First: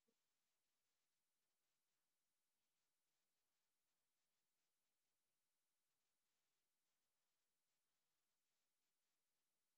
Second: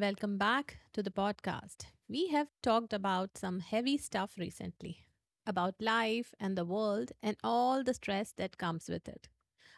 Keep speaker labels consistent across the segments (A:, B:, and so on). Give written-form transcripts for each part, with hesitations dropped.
A: welcome back to the podcast. We have talked about some heavy stuff recently about life and the world and all the stress that comes with it.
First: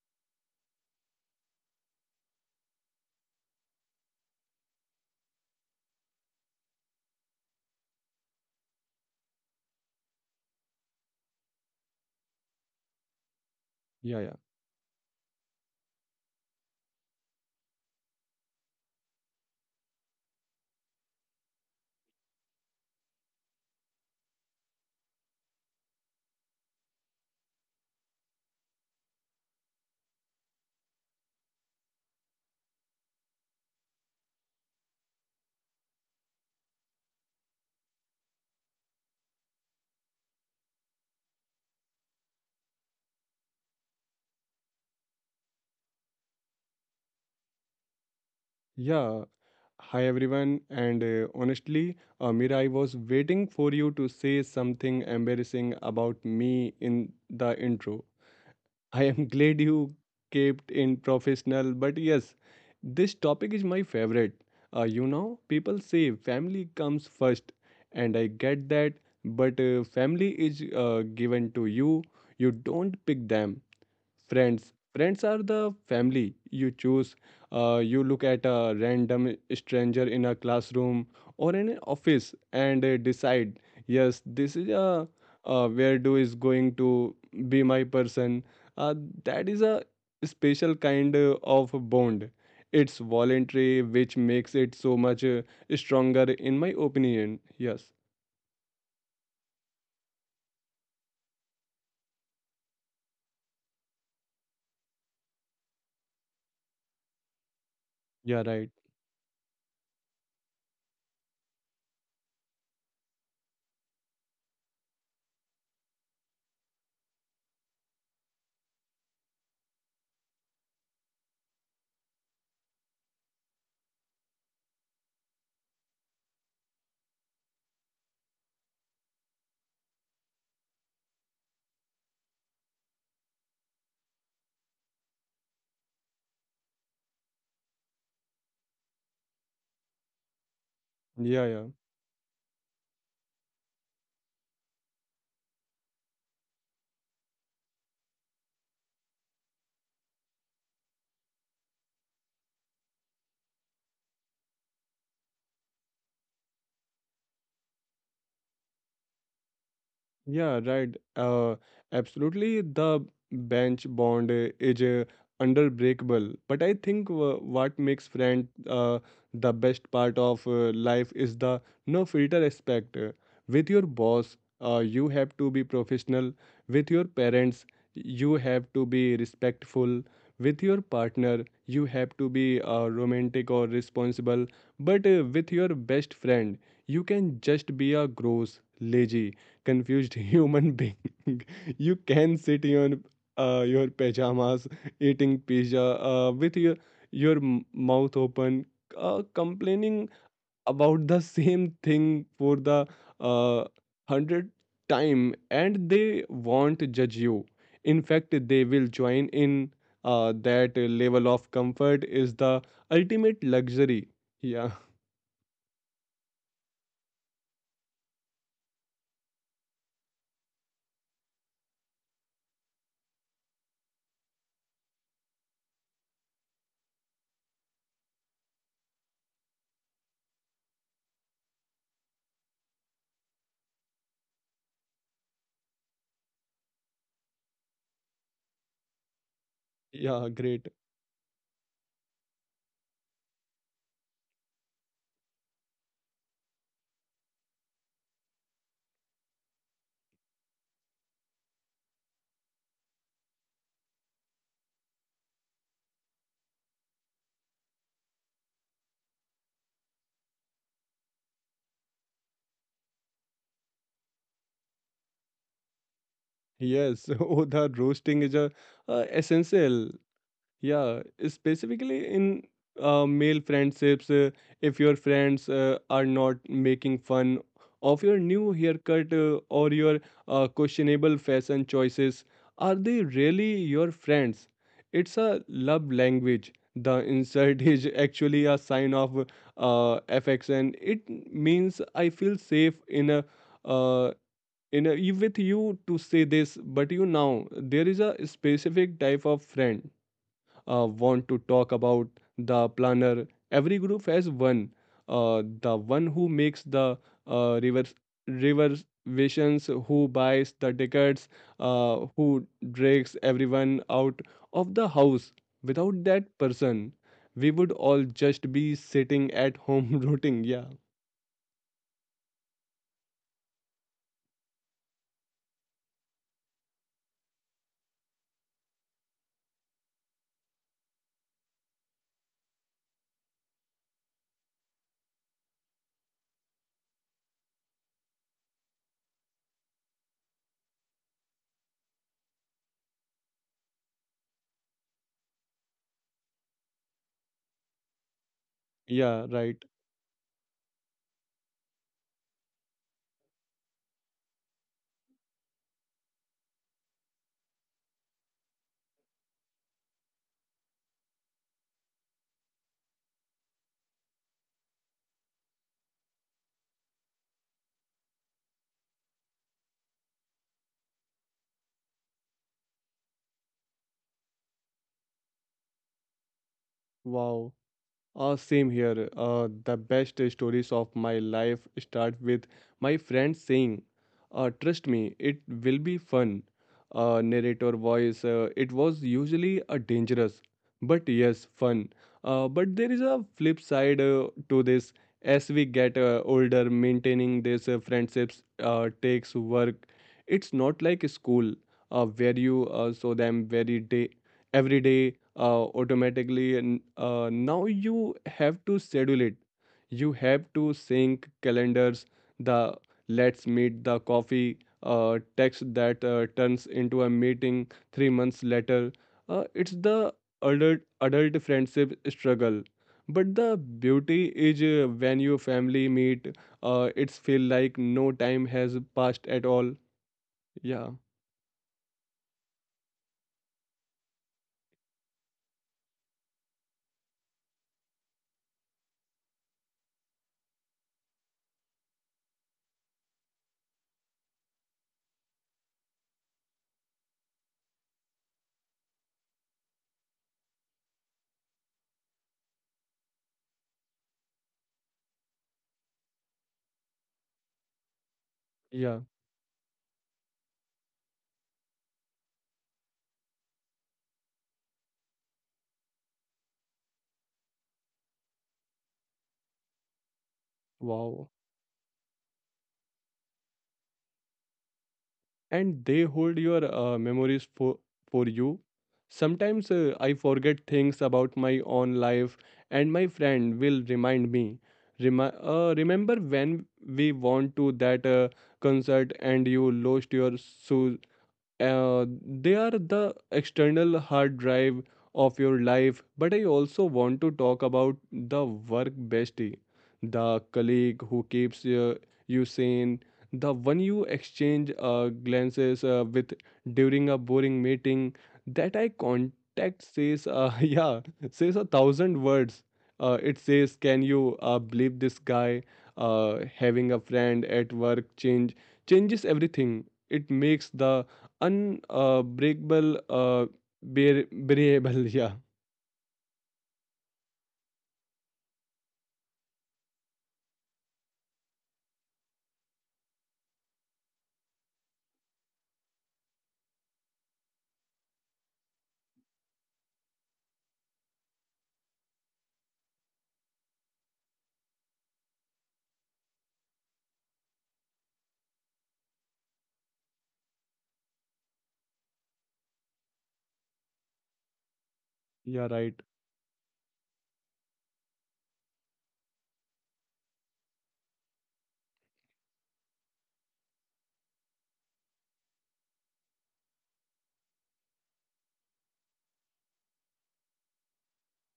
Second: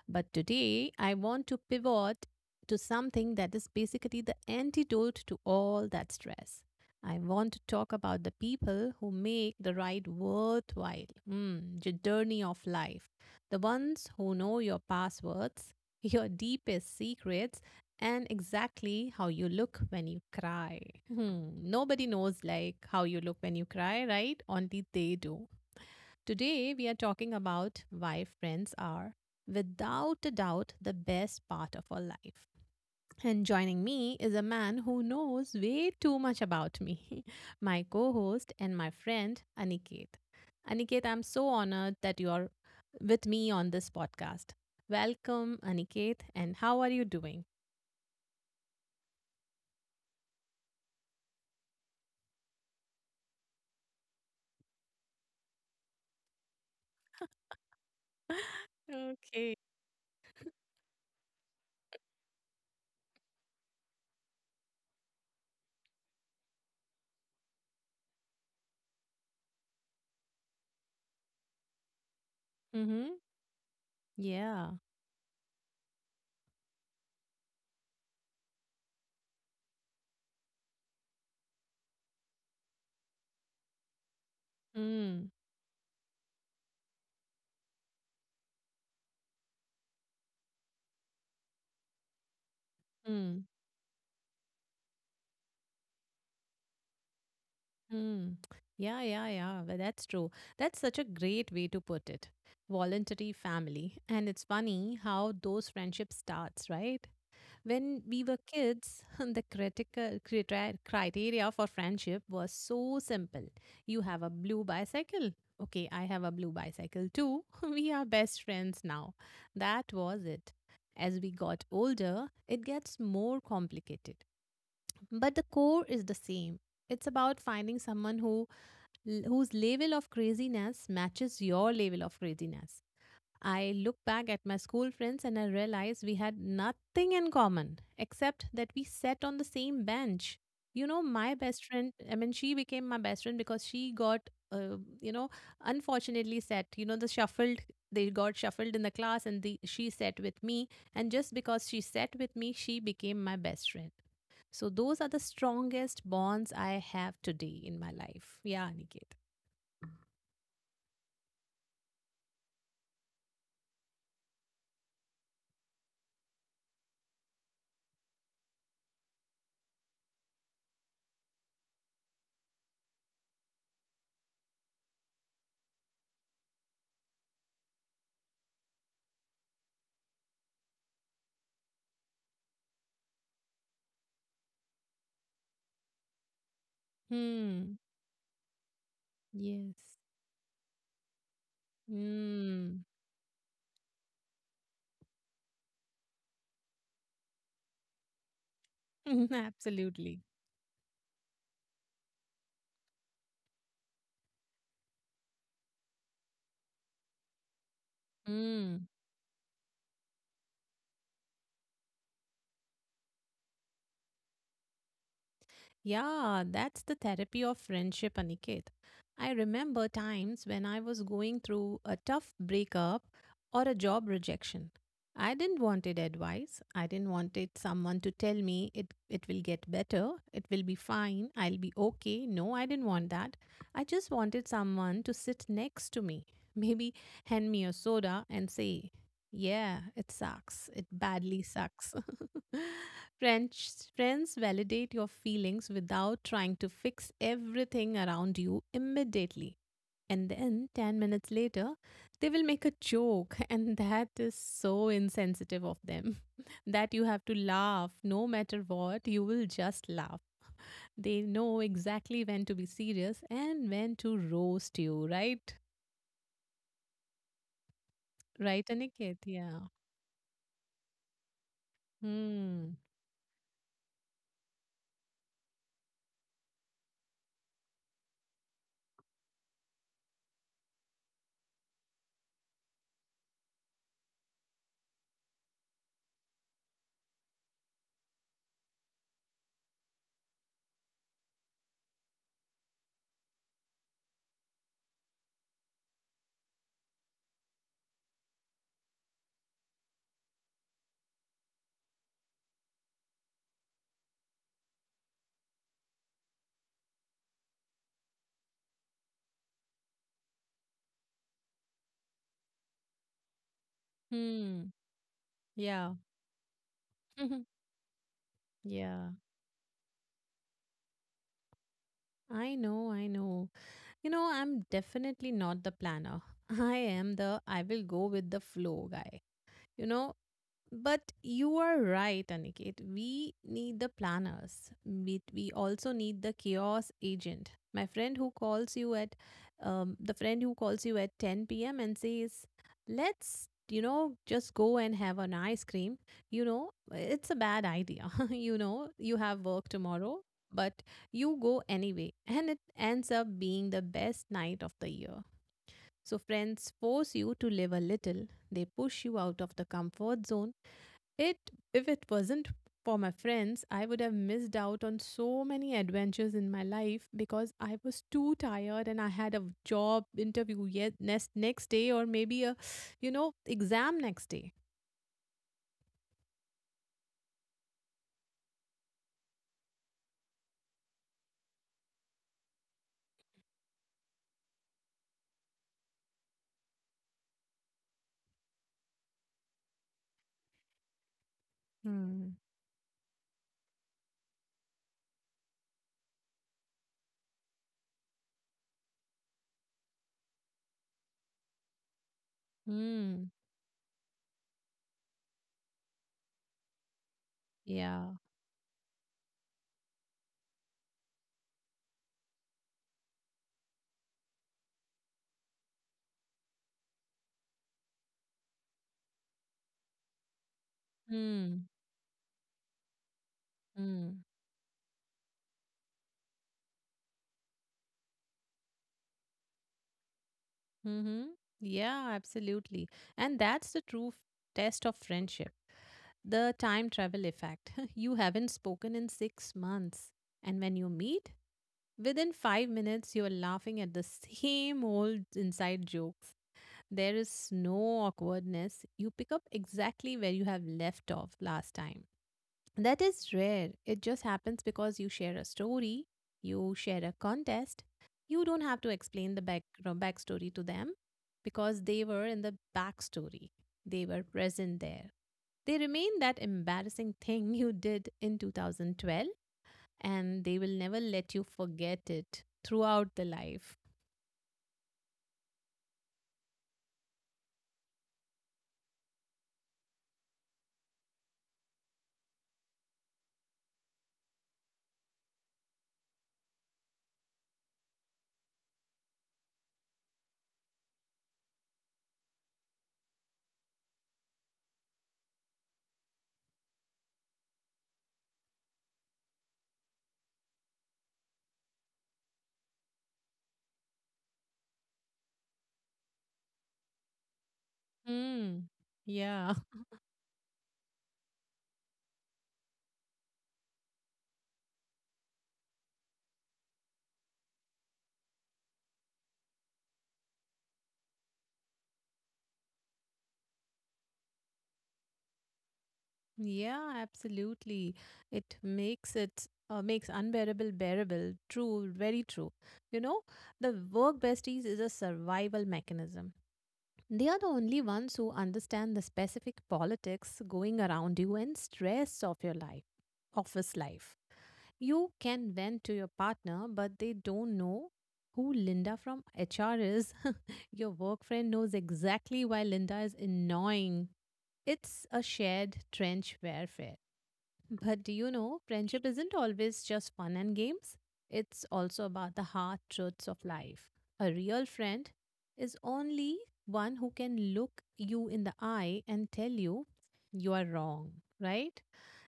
A: But today, I want to pivot to something that is basically the antidote to all that stress. I want to talk about the people who make the ride worthwhile, the journey of life, the ones
B: Yeah,
A: who
B: yeah.
A: know your passwords, your deepest secrets, and exactly how you look when you cry. Nobody knows like how you look when you cry, right? Only they do. Today, we are talking about why friends are, without a doubt, the best part of our life. And joining me is a man who knows way too much about me, my co host and my friend, Aniket. Aniket, I'm so honored that you're with me on this podcast. Welcome, Aniket, and how are you doing?
B: Yeah. Hi, everyone. And honestly, Amira, I was waiting for you to say something embarrassing about me in the intro. I am
A: Okay.
B: glad you kept in professional, but yes, this topic is my favorite. People say family comes first, and I get that, but family is given to you. You don't
A: Mm-hmm.
B: pick them. friends
A: Yeah.
B: friends are the family you choose. You look at a random stranger in a classroom or in an office and decide, yes, this is a
A: Mm-hmm.
B: where do is going to be my person. uh, that is a special kind of bond. It's voluntary, which makes it so much stronger, in my opinion. Yes.
A: Hmm. Yeah, yeah, yeah. Well, that's true. That's such a great way to put it. Voluntary family. And it's funny how those friendships starts, right? When we were
B: Yeah, right.
A: kids, the criteria for friendship was so simple. You have a blue bicycle. Okay, I have a blue bicycle too. We are best friends now. That was it. As we got older, it gets more complicated. But the core is the same. It's about finding someone who whose level of craziness matches your level of craziness. I look back at my school friends and I realize we had nothing in common except that we sat on the same bench. You know, my
B: Yeah,
A: best
B: yeah.
A: friend, she became my best friend because she got, unfortunately sat. The shuffled, they got shuffled in the class and she sat with me. And just because she sat with me, she became my best friend. So those are the strongest bonds I have today in my life. Yeah, Aniket.
B: Yeah, right. Absolutely. The bench bond is unbreakable. But I think what makes friend the best part of life is the no filter aspect. With your boss, you have to be professional. With your parents, you have to be respectful. With your partner, you have to be romantic or responsible. But with your best friend, you can
A: Hmm.
B: just be a gross, lazy,
A: Yes.
B: confused human being. You can sit in
A: Hmm.
B: your pajamas, eating pizza with your mouth open,
A: Absolutely.
B: complaining about the same thing for the uh, hundred time, and they won't judge you. In fact, they
A: Hmm.
B: will join in. That level of comfort is the ultimate luxury. Yeah.
A: Yeah, that's the therapy of friendship, Aniket. I remember times when I was going through a tough breakup or a job rejection. I didn't wanted advice. I didn't wanted someone to tell me it will get better, it will be fine, I'll be okay. No, I didn't want that. I just wanted someone to sit next to me, maybe hand me a soda and say, yeah, it sucks. It
B: Yeah,
A: badly
B: great.
A: sucks. French friends validate your feelings without trying to fix everything around you immediately. And then 10 minutes later, they will make a joke, and that is so insensitive of them that you have to laugh no matter what, you will just laugh. They know exactly when to be serious and when to roast you, right?
B: Yes.
A: Right,
B: Oh, the
A: Aniket?
B: roasting
A: Yeah.
B: is a essential. Yeah,
A: Hmm.
B: specifically in male friendships, if your friends are not making fun of your new haircut or your questionable fashion choices, are they really your friends? It's a love language. The insult is actually a sign of affection. It means I feel safe uh, in a, with you to say this. But you know, there is a specific type of friend want to talk about — the planner. Every group has one: the one who makes the reverse reservations, who buys the tickets, who drags
A: Hmm.
B: everyone out of
A: Yeah.
B: the house. Without
A: Mhm.
B: that person, we would
A: Yeah,
B: all just be sitting at home rooting. Yeah.
A: I know, I know. You know, I'm definitely not the planner. I am the I will go with the flow guy. You know, but you are right, Aniket. We need the planners. We also need the chaos agent. My friend who calls you at The friend who calls you at 10 p.m. and says, "Let's, you know, just go and have an ice cream." You know, it's a bad idea. You have work tomorrow,
B: Yeah, right.
A: but you go anyway, and it ends up being the best night of the year. So friends force you to live a little. They push you out of the comfort zone it if it wasn't for my friends, I would have missed out on so many adventures in my life because I was too tired and I had a job interview yet next day or maybe a exam next day.
B: Wow. Same here. The best stories of my life start with my friends saying, "Trust me, it will be fun." Narrator voice, it was usually a dangerous, but yes,
A: Hmm.
B: fun. But there is a flip side to this. As we get older, maintaining these friendships takes work. It's not like school where you
A: Hmm.
B: saw them very day every day automatically, and now
A: Yeah.
B: you have to schedule it. You have to sync calendars, the "let's meet the coffee" text that turns into a meeting 3 months later. It's the adult
A: Hmm.
B: adult friendship struggle. But the
A: Hmm.
B: beauty is, when your family meet, it's feel like no time has passed at all. Yeah.
A: Mm-hmm. Yeah, absolutely. And that's the test of friendship, the time travel effect. You haven't spoken in 6 months. And when you meet, within 5 minutes, you're laughing at the same old inside jokes. There is no awkwardness. You pick up exactly where you have left off last time. That is rare. It just happens because you share a story, you share a contest. You don't have to
B: Yeah.
A: explain the backstory to them because they were in the backstory, they were present there. They remain that embarrassing thing you did in 2012 and they will never let you
B: Wow.
A: forget it throughout the life.
B: And they hold your memories for you. Sometimes I forget things about my own life, and my friend will remind me, remember when we went to that concert and you lost your shoes. They are the external hard drive of your life. But I also want to talk about the work bestie, the colleague who keeps you sane, the one you exchange glances with during a boring meeting.
A: Mm,
B: That I
A: yeah,
B: contact says, yeah, says 1,000 words. It says, can you believe this guy? Having a friend at work changes everything. It makes the अन अ, ब्रेकबल अ, बेर ब्रेएबल या
A: yeah, absolutely. It makes unbearable bearable. True, very true. You know, the work besties is a survival mechanism. They are the only ones who understand the specific politics going around you and stress of your life, office life. You can vent to your partner, but they don't know who Linda from HR is. Your work friend knows exactly why Linda is annoying. It's a shared trench
B: yeah right
A: warfare. But do you know, friendship isn't always just fun and games. It's also about the hard truths of life. A real friend is only one who can look you in the eye and tell you you are wrong, right?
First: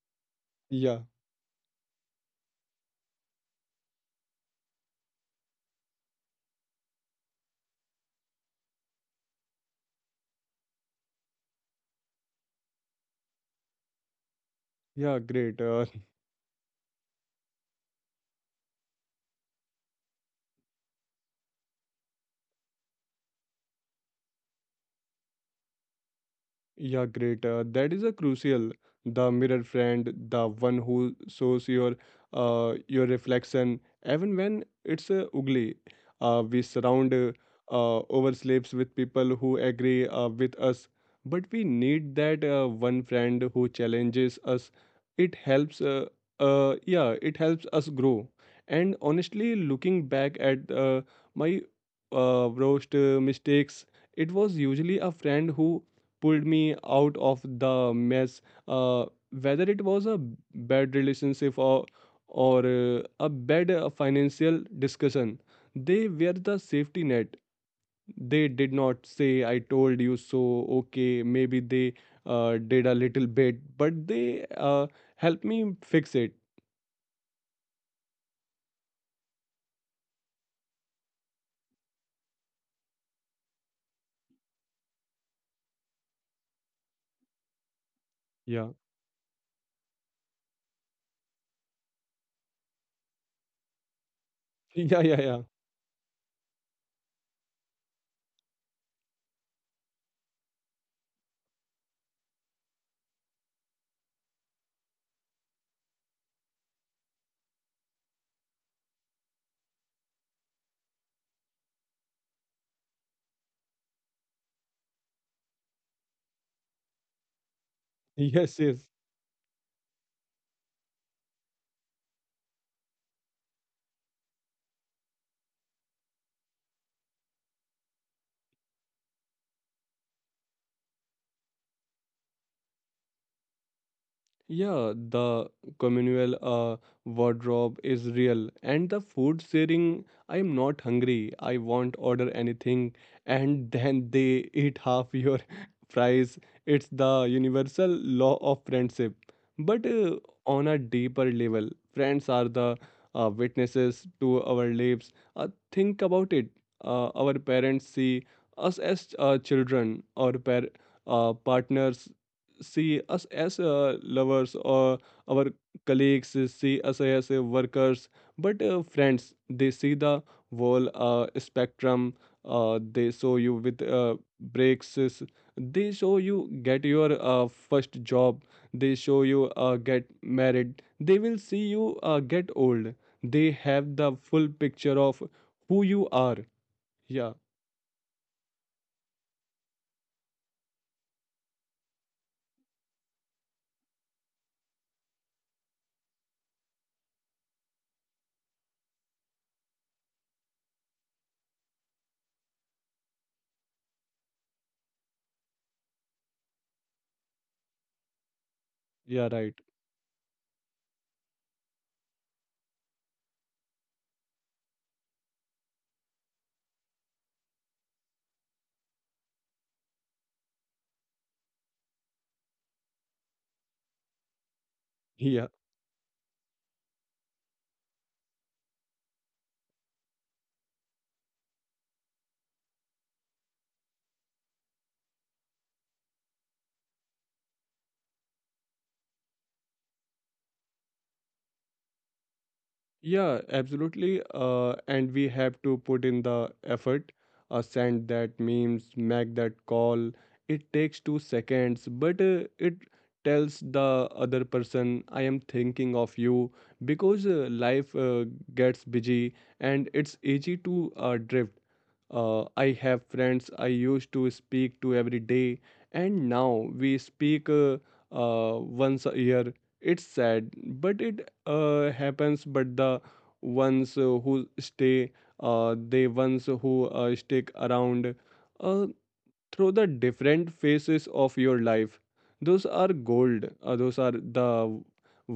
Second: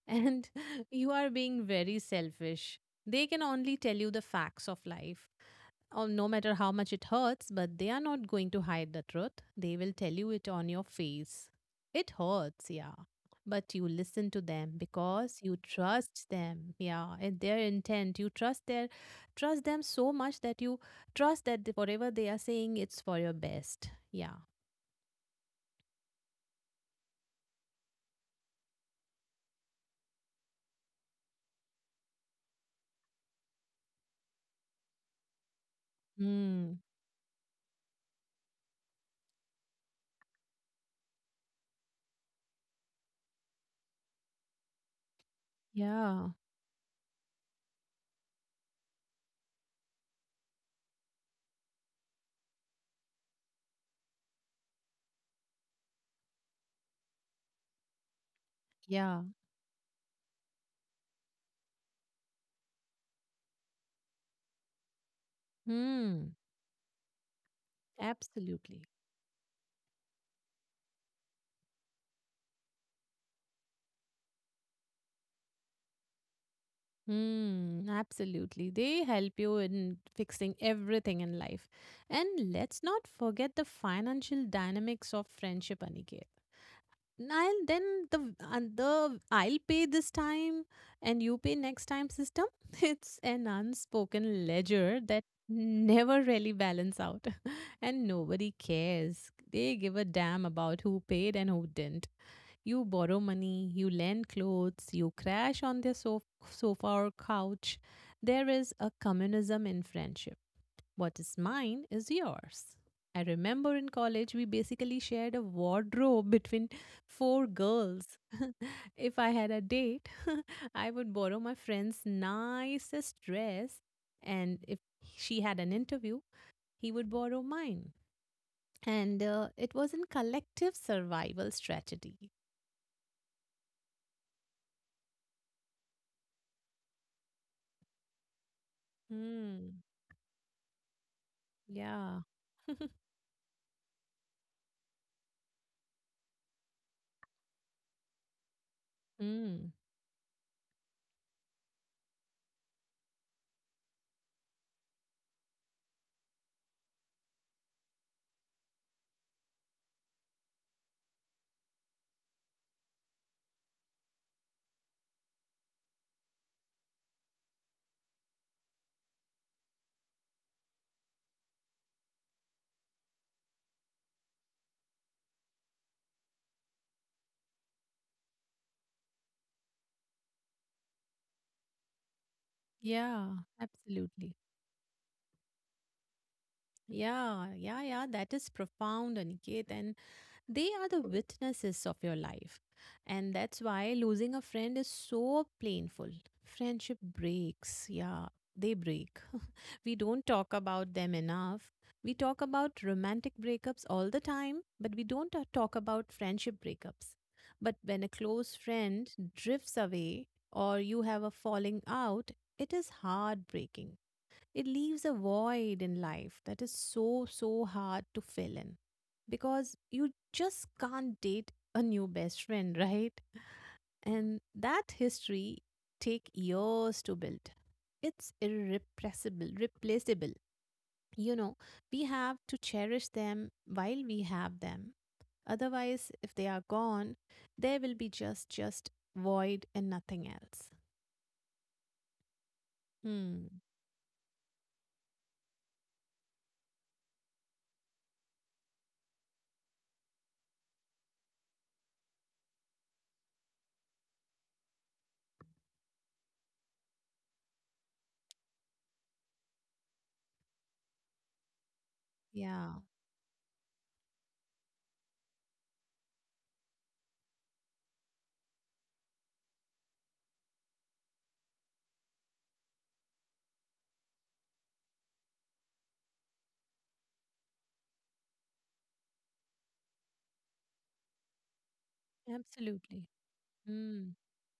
A: And
B: या
A: you are being very selfish. They can only tell you the facts of life. Oh, no matter how much it hurts, but they are not going to hide the truth. They will tell you it on your face. It hurts, yeah. But you listen to them
B: yeah
A: because you
B: great.
A: trust them, yeah, and their intent. You trust their Trust them so much that you trust that whatever they are saying, it's for your best. Yeah.
B: Yeah, great. That is a crucial. The mirror friend, the one who shows your reflection, even when it's ugly. We
A: Hmm.
B: surround ourselves with people who agree with us, but we need that one friend who challenges us. It helps. Uh,
A: Yeah.
B: uh, yeah, it helps us grow. And honestly, looking back at my worst mistakes, it was usually a friend who pulled me out of the mess. Uh, whether it
A: Yeah.
B: was a bad relationship or a bad financial discussion, they were the safety
A: Hmm.
B: net. They did not say, "I
A: Absolutely.
B: told you so." Okay, maybe they did a little bit, but they helped me fix it.
A: Hmm, absolutely. They help you in fixing everything in life. And let's not forget the financial dynamics of friendship, Aniket. I'll
B: Yeah.
A: then the and The I'll pay this time and you pay next time system. It's an
B: Yeah,
A: unspoken
B: yeah, yeah.
A: ledger that never really balance out. And nobody cares. They give a damn about who paid and who didn't. You borrow money, you lend clothes, you crash on their sofa or couch. There is a communism in friendship. What is mine is yours. I remember in college we basically shared a wardrobe between four
B: Yes, yes.
A: girls. If I had a date, I would borrow my friend's nicest dress, and if she had an interview, he would borrow mine. And it was in collective survival strategy.
B: Yeah, the communal wardrobe is real. And the food sharing. I am
A: Hmm.
B: not hungry. I won't order anything,
A: Yeah.
B: and then they eat half your fries. It's the universal law of friendship. But
A: Mm,
B: on a deeper level, friends are the witnesses to our lives. Think about it. Our parents see us as children, our partners see us as lovers, or our colleagues see us as workers. But friends, they see the whole spectrum. They show you with they show you get your first job, they show you get married, they will see you get old. They have
A: yeah,
B: the full picture
A: absolutely.
B: of who you are. Yeah.
A: Yeah, yeah, yeah. That is profound, Aniket. And, they are the witnesses of your life. And that's why losing a friend is so painful. Friendship breaks. Yeah, they break. We don't talk about them enough. We talk about romantic breakups all the time, but we don't talk about friendship breakups. But when a
B: Yeah,
A: close
B: right.
A: friend drifts away or you have a falling out, it is heartbreaking it leaves a void in life that is so, so hard to fill in because you just can't date a new best friend, right? And
B: Yeah.
A: that history take years to build. It's irrepressible, replaceable. You know, we have to cherish them while we have them. Otherwise, if they are gone, there will be just void and nothing else.
B: Yeah, absolutely.
A: Hmm.
B: And we have to put in the effort, send that memes, make that call. It takes 2 seconds, but it tells the other person, I am thinking of you, because life gets busy and it's easy to drift. I have friends
A: Yeah.
B: I used to speak to every day, and now we speak once a year. It's sad, but it happens. But the ones who stay, they ones who stick around, uh, through the different phases of your life, those are gold.
A: Absolutely.
B: Those are the
A: Hmm.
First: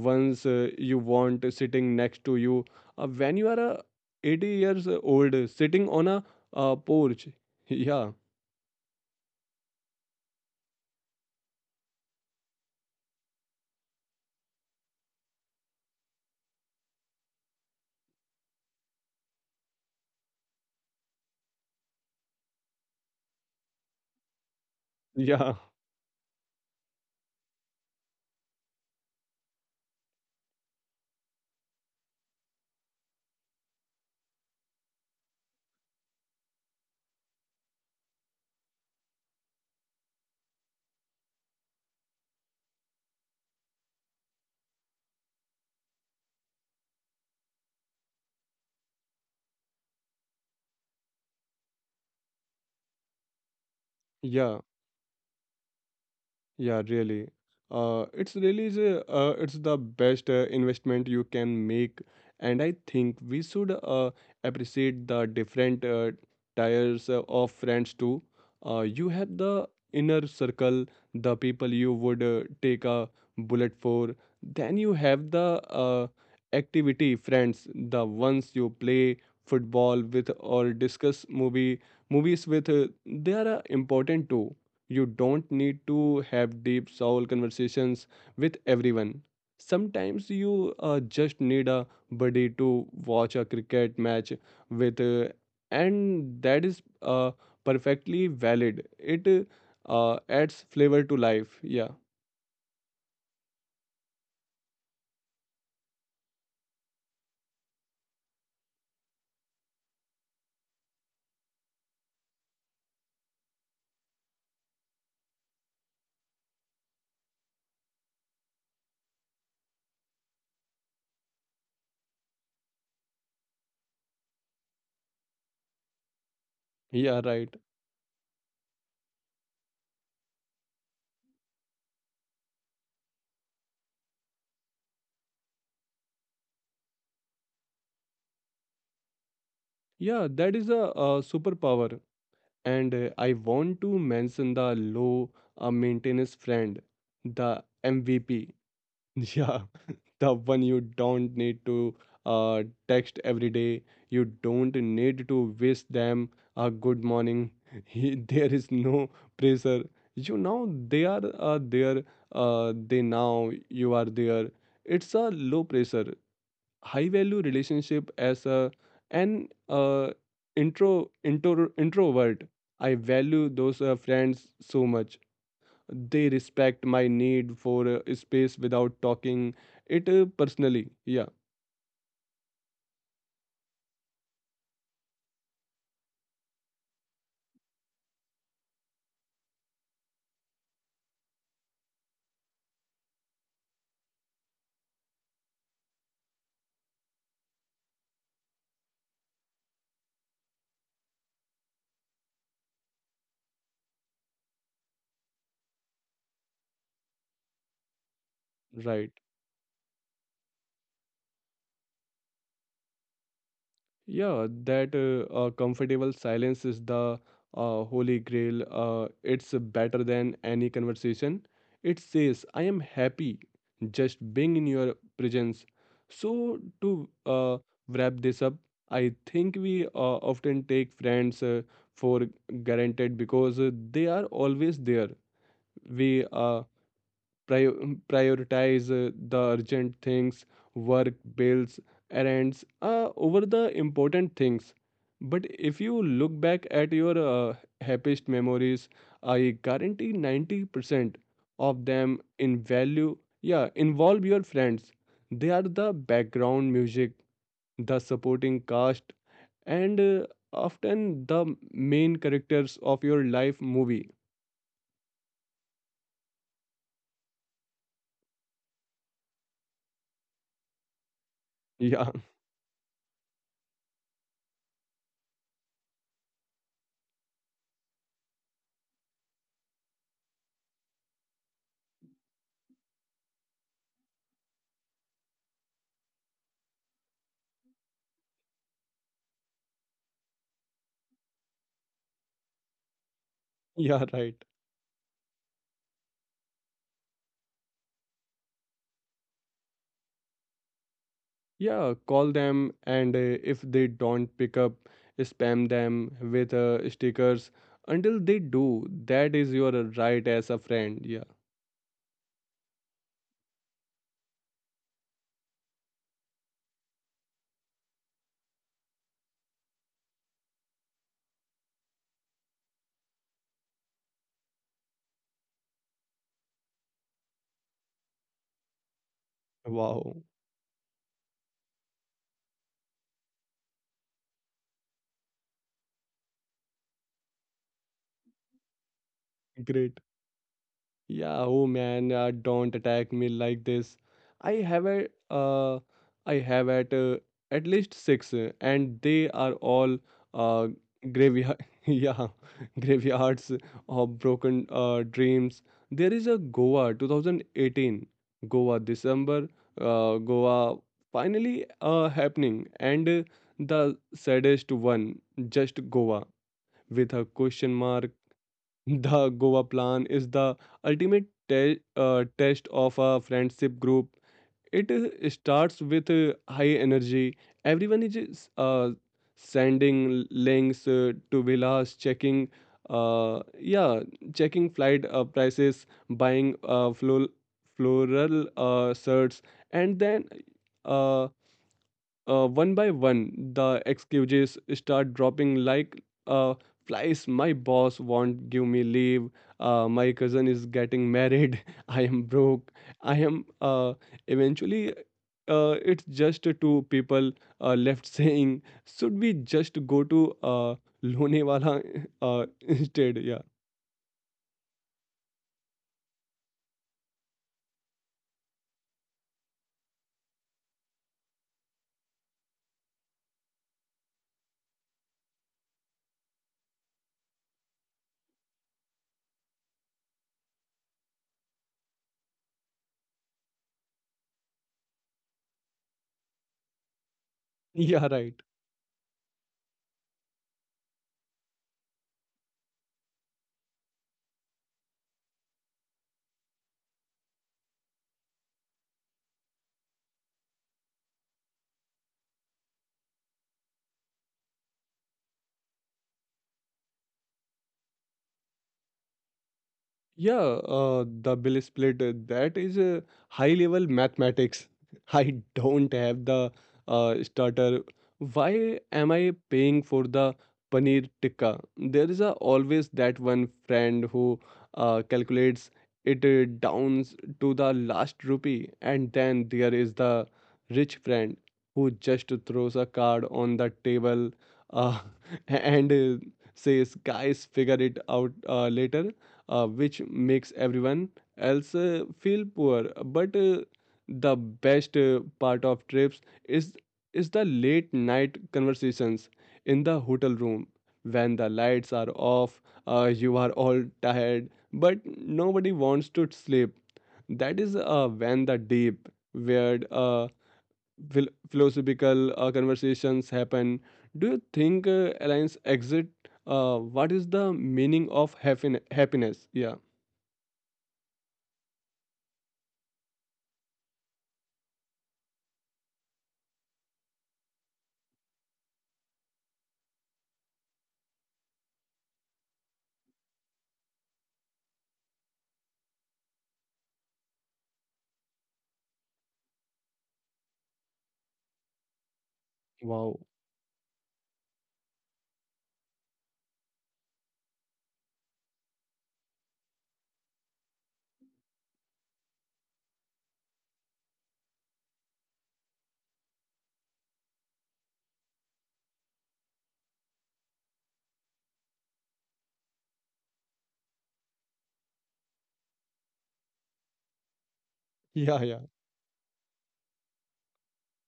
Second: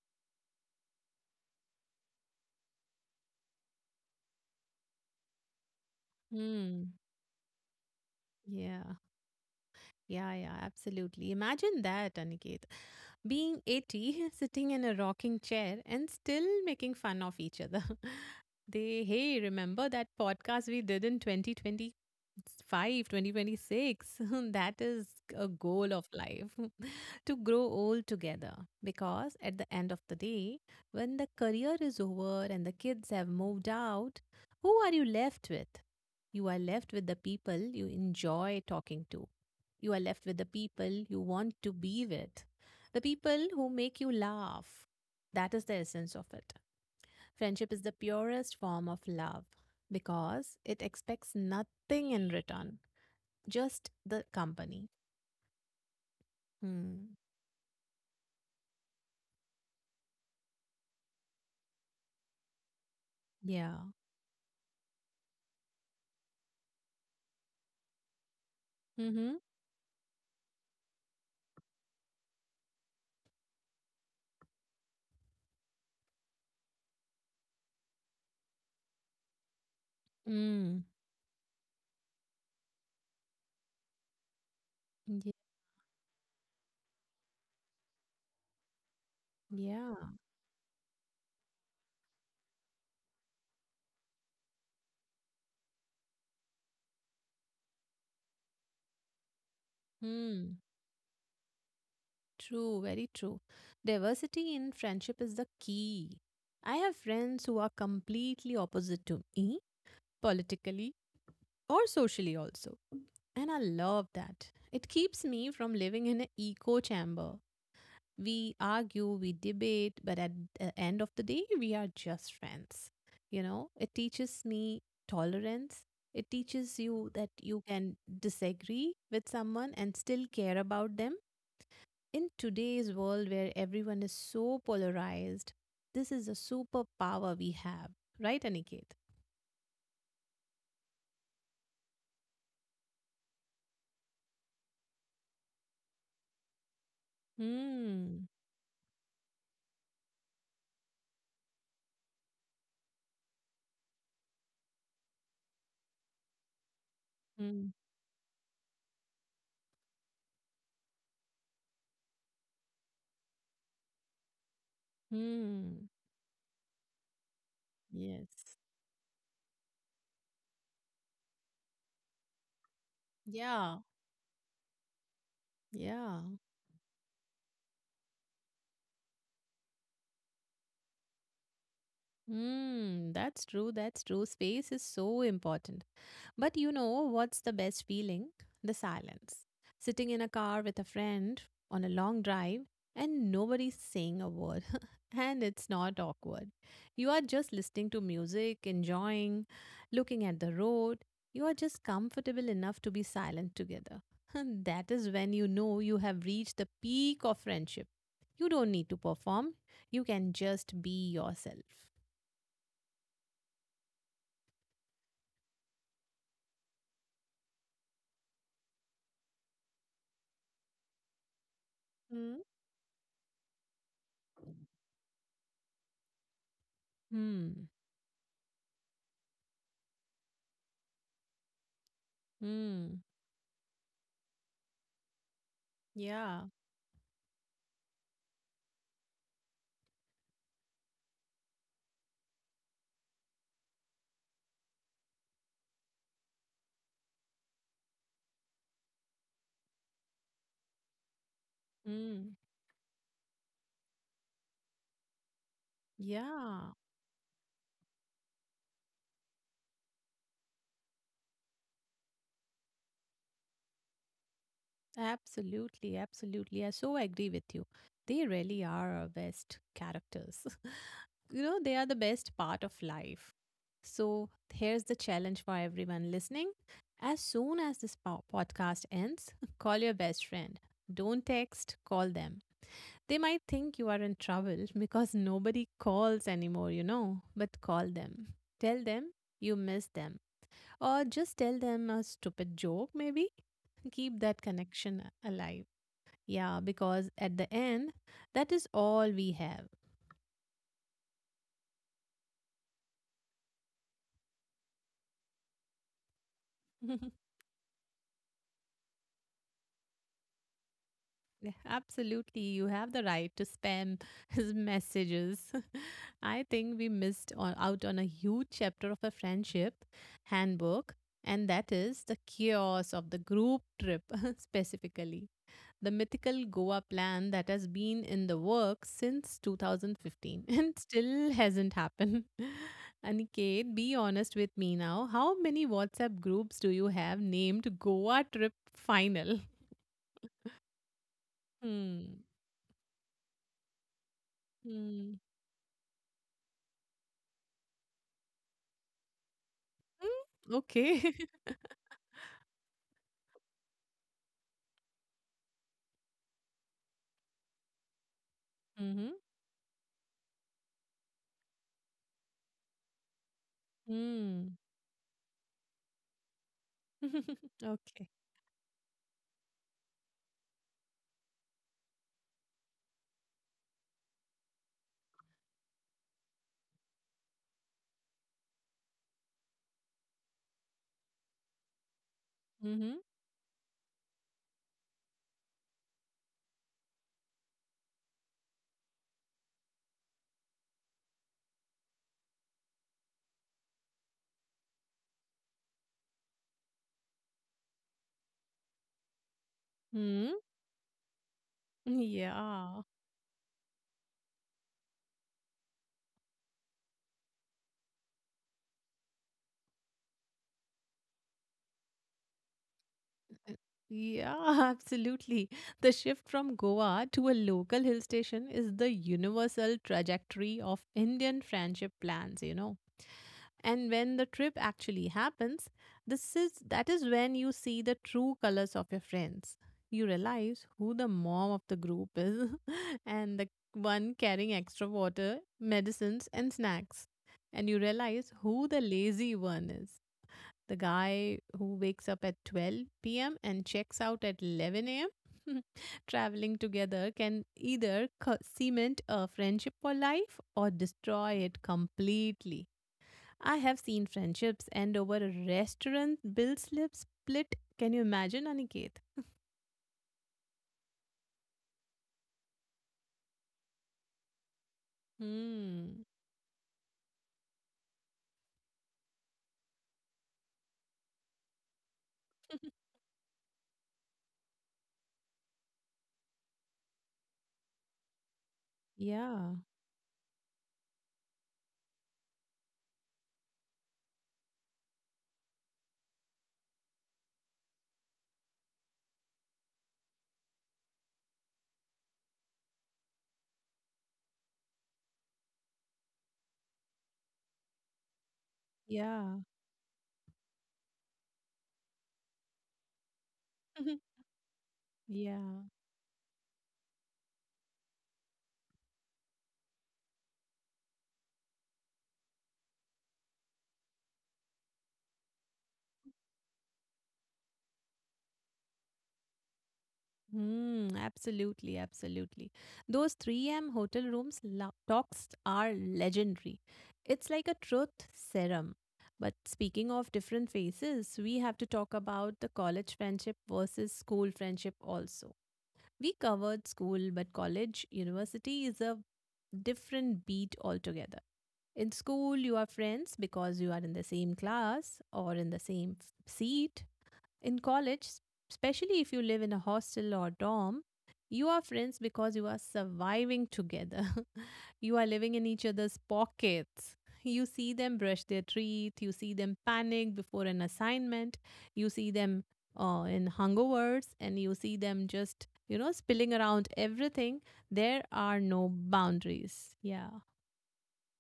B: ones you want sitting next to you when you are 80 years old, sitting on a
A: Hmm.
B: porch. Yeah.
A: Yeah. Yeah, yeah, absolutely. Imagine that, Aniket. Being 80, sitting in a rocking chair and still making fun of each other. They, hey, remember that podcast we did in 2025, 2026? That is a
B: Yeah.
A: goal of life. To grow old together. Because at the end of the day, when the career is over and the kids have moved out, who are you left with? You are left with the people you enjoy talking to you are left with the people you want to be with, the people who make you laugh. That is the essence of it. Friendship is the purest form of love because it expects nothing in return, just the
B: Yeah.
A: company.
B: Yeah,
A: Hmm.
B: really. It's really is it's the best investment you can make, and I think we should
A: Yeah.
B: appreciate the different tiers of friends too. You have
A: Mm-hmm.
B: the inner circle, the people you would take a bullet for. Then you have the activity friends, the ones you play football with or
A: Mm.
B: discuss movies with. They are important too. You
A: Ye-
B: don't need to have deep soul conversations with everyone.
A: Yeah.
B: Sometimes you just need a buddy to watch a cricket match with, and that is perfectly valid. It
A: Hmm.
B: adds flavor to life. Yeah.
A: True. Very true. Diversity in friendship is the key. I have friends who are completely opposite to me politically or socially also. And I love that. It keeps me from living in an echo chamber. We argue, we debate, but at the end of the day, we are just friends. You know, it teaches me tolerance. It teaches you
B: Yeah,
A: that
B: right.
A: you can disagree with someone and still care about them. In today's world where everyone is so polarized, this is a superpower we have, right, Aniket?
B: Yeah, that is a superpower. And I want to mention the low maintenance friend, the
A: Hmm.
B: MVP. Yeah. The one you don't need to text every day. You don't need to wish them a good morning.
A: Hmm.
B: There is no pressure. You know they are there. They now you are there. It's a low
A: Hmm.
B: pressure, high value relationship as
A: Yes.
B: a an introvert. I value
A: Yeah.
B: those friends so much.
A: Yeah.
B: They respect my need for space without talking it personally. Yeah.
A: Hmm, that's true. That's true. Space is so important. But you know what's the best feeling? The silence. Sitting in a car with a friend on a long drive and nobody's saying a word. And it's not awkward. You are just listening to music, enjoying, looking at the road. You are just comfortable enough to be silent together. That is when you know you have reached the peak of friendship. You don't need to
B: Right.
A: perform, you can just be yourself.
B: Yeah, that comfortable silence is the holy grail. It's better than any conversation. It says,
A: Mm.
B: I am happy just being in your presence. So to
A: Mm.
B: wrap this up, I think we often take friends for
A: Mm.
B: granted because they are always there. we
A: Yeah.
B: uh, prioritize the urgent things — work, bills, errands — over the important things. But if you look back at your happiest memories, I guarantee 90% of them
A: Mm.
B: in value. Yeah, involve your friends. They are the background
A: Yeah.
B: music, the supporting cast, and often the main characters of your life movie.
A: Absolutely. Absolutely. I so agree with you. They really are our best characters. They
B: Yeah.
A: are the best part of life. So here's the challenge for everyone listening. As soon as this podcast ends, call your best friend. Don't text, call them. They might think you are in trouble because nobody calls anymore, but call them. Tell them you miss them, or just tell them a stupid joke maybe.
B: Yeah,
A: Keep
B: right.
A: that connection alive. Yeah, because at the end that is all we have.
B: Yeah, call them, and if they don't pick up, spam them with stickers until they do. That is your right as a friend. Yeah.
A: Yeah, absolutely, you have the right to spam his messages. I think we missed out on a huge chapter of a friendship handbook, and that is the chaos of the group trip. Specifically, the mythical Goa plan that has been in the works since
B: Wow.
A: 2015 and still hasn't happened. Aniket, be honest with me now. How many WhatsApp groups do you have named Goa Trip Final?
B: Great. Yeah, oh, man,
A: Hmm.
B: don't attack me like this. I have a,
A: Hmm.
B: uh, I have at least six, and they are all uh,
A: Hmm. Okay.
B: graveyard. Yeah, graveyards of broken dreams. There is a "Goa 2018," "Goa
A: Mm-hmm.
B: December," "Goa finally happening," and the
A: Hmm.
B: saddest one, just "Goa" with a question mark.
A: Okay.
B: The Goa plan is the ultimate test of a friendship group. It starts with high energy. Everyone is sending links to villas, checking,
A: Mm-hmm.
B: yeah, checking flight prices, buying floral shirts, and then uh, one by one, the excuses start dropping like flies. My boss won't give me leave. My
A: Hmm.
B: cousin is getting married. I am broke.
A: Yeah.
B: I am eventually. It's just two people left saying, should we just go to Lonewala instead? Yeah,
A: Yeah, absolutely. The shift from Goa to a local hill station is the universal trajectory of Indian friendship plans. And when the trip actually happens, this is that is when you see the true colors of your friends. You realize who the mom of the group is and the one carrying extra water, medicines and snacks. And you
B: yeah,
A: realize
B: right.
A: who the lazy one is, the guy who wakes up at 12 p.m. and checks out at 11 a.m. Traveling together can either cement a friendship for life or destroy it completely. I have seen friendships end over a restaurant bill slip split. Can you imagine, Aniket?
B: Yeah, the bill split, that is a high level mathematics. I don't
A: Hmm.
B: have the starter. Why am I paying for the paneer tikka? There is always that one friend who calculates it down to the last rupee, and then
A: Yeah.
B: there is the rich friend who just throws a card on the table, uh, and says, "Guys, figure it out later," which makes everyone else feel poor. But the best part of trips is is the late night conversations
A: Yeah.
B: in the hotel room when the lights are off. You are all tired, but
A: yeah.
B: nobody wants to sleep. That is when the deep, weird, philosophical conversations happen. Do you think aliens exit? What is the meaning of happiness? Yeah.
A: Hmm, absolutely, absolutely. Those 3 a.m. hotel rooms talks are legendary. It's like a truth serum. But speaking of different phases, we have to talk about the college friendship versus school friendship also. We covered school, but college, university is a different beat altogether. In school, you are friends
B: Wow.
A: because you are in the same class or in the same seat. In college, especially if you live in a hostel or dorm, you are friends because you are surviving together. You are living in each other's pockets. You see them brush their teeth, you see them panic before an assignment, you see them in hungovers, and you see them just, you know, spilling around everything. There are
B: Yeah,
A: no
B: yeah.
A: boundaries. Yeah.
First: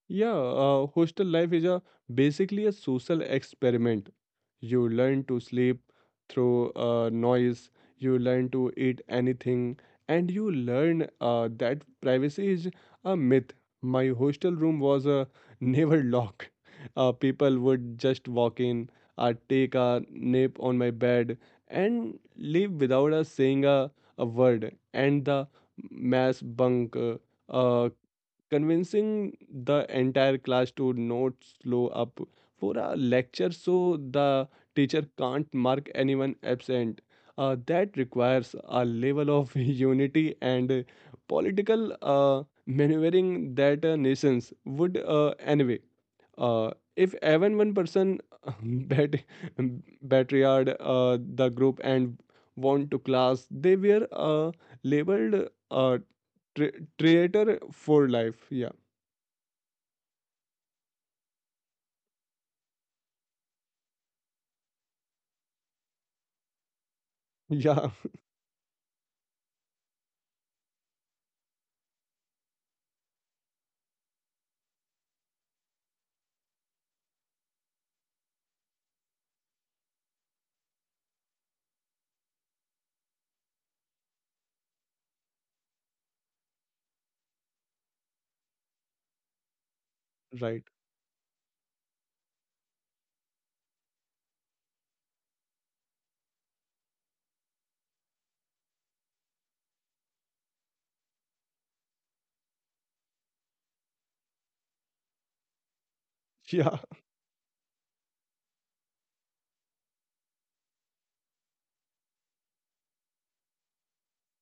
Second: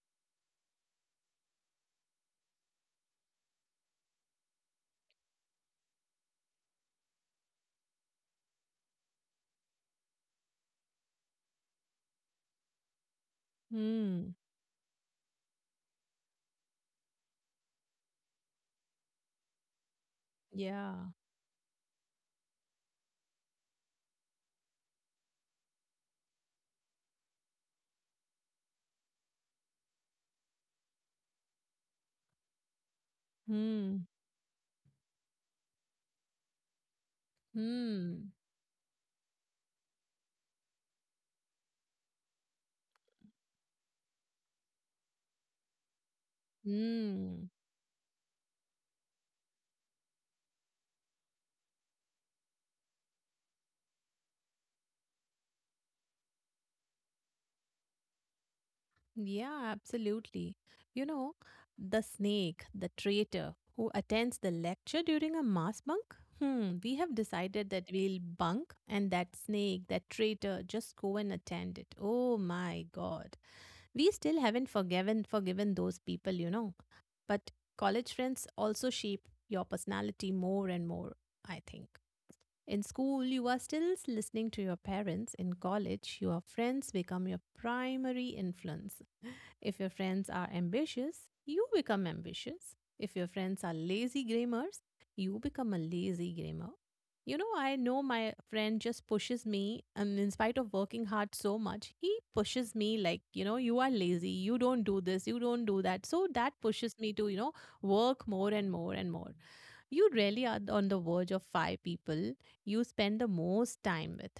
B: Yeah, hostel life is a basically a social experiment. You learn to sleep through noise, you learn to eat anything, and you learn that privacy is a myth. My
A: Hmm.
B: hostel room was never locked. People would just walk in, take a nap on my
A: Yeah.
B: bed, and leave without us saying a word. And the mass bunk. Uh, Convincing the entire class to not slow up for a lecture so
A: Hmm.
B: the teacher can't mark anyone absent. That
A: Hmm.
B: requires a level of unity and political maneuvering that nations would, anyway. Uh, if
A: Hmm.
B: even one person bat- battered the group and want to class, they were labeled tra- traitor for life. Yeah.
A: Yeah, absolutely. You know, the snake, the traitor who attends the lecture during a mass bunk? Hmm, we have decided that
B: Yeah,
A: we'll bunk and that snake, that traitor, just go and attend it. Oh my God. We still haven't forgiven those people, you know. But college friends also shape your personality more and more, I think. In school, you are still listening to your parents. In college, your friends become your primary influence. If your friends are
B: right.
A: ambitious, you become ambitious. If your friends are lazy grammars, you become a lazy grammar. You know, I know my friend just pushes me, and in spite of working hard so much, he pushes me like, you know, you are lazy, you don't do this, you don't do that. So that
B: Yeah,
A: pushes me to, you know, work more and more and more. You really are on the verge of 5 people you spend the most time with.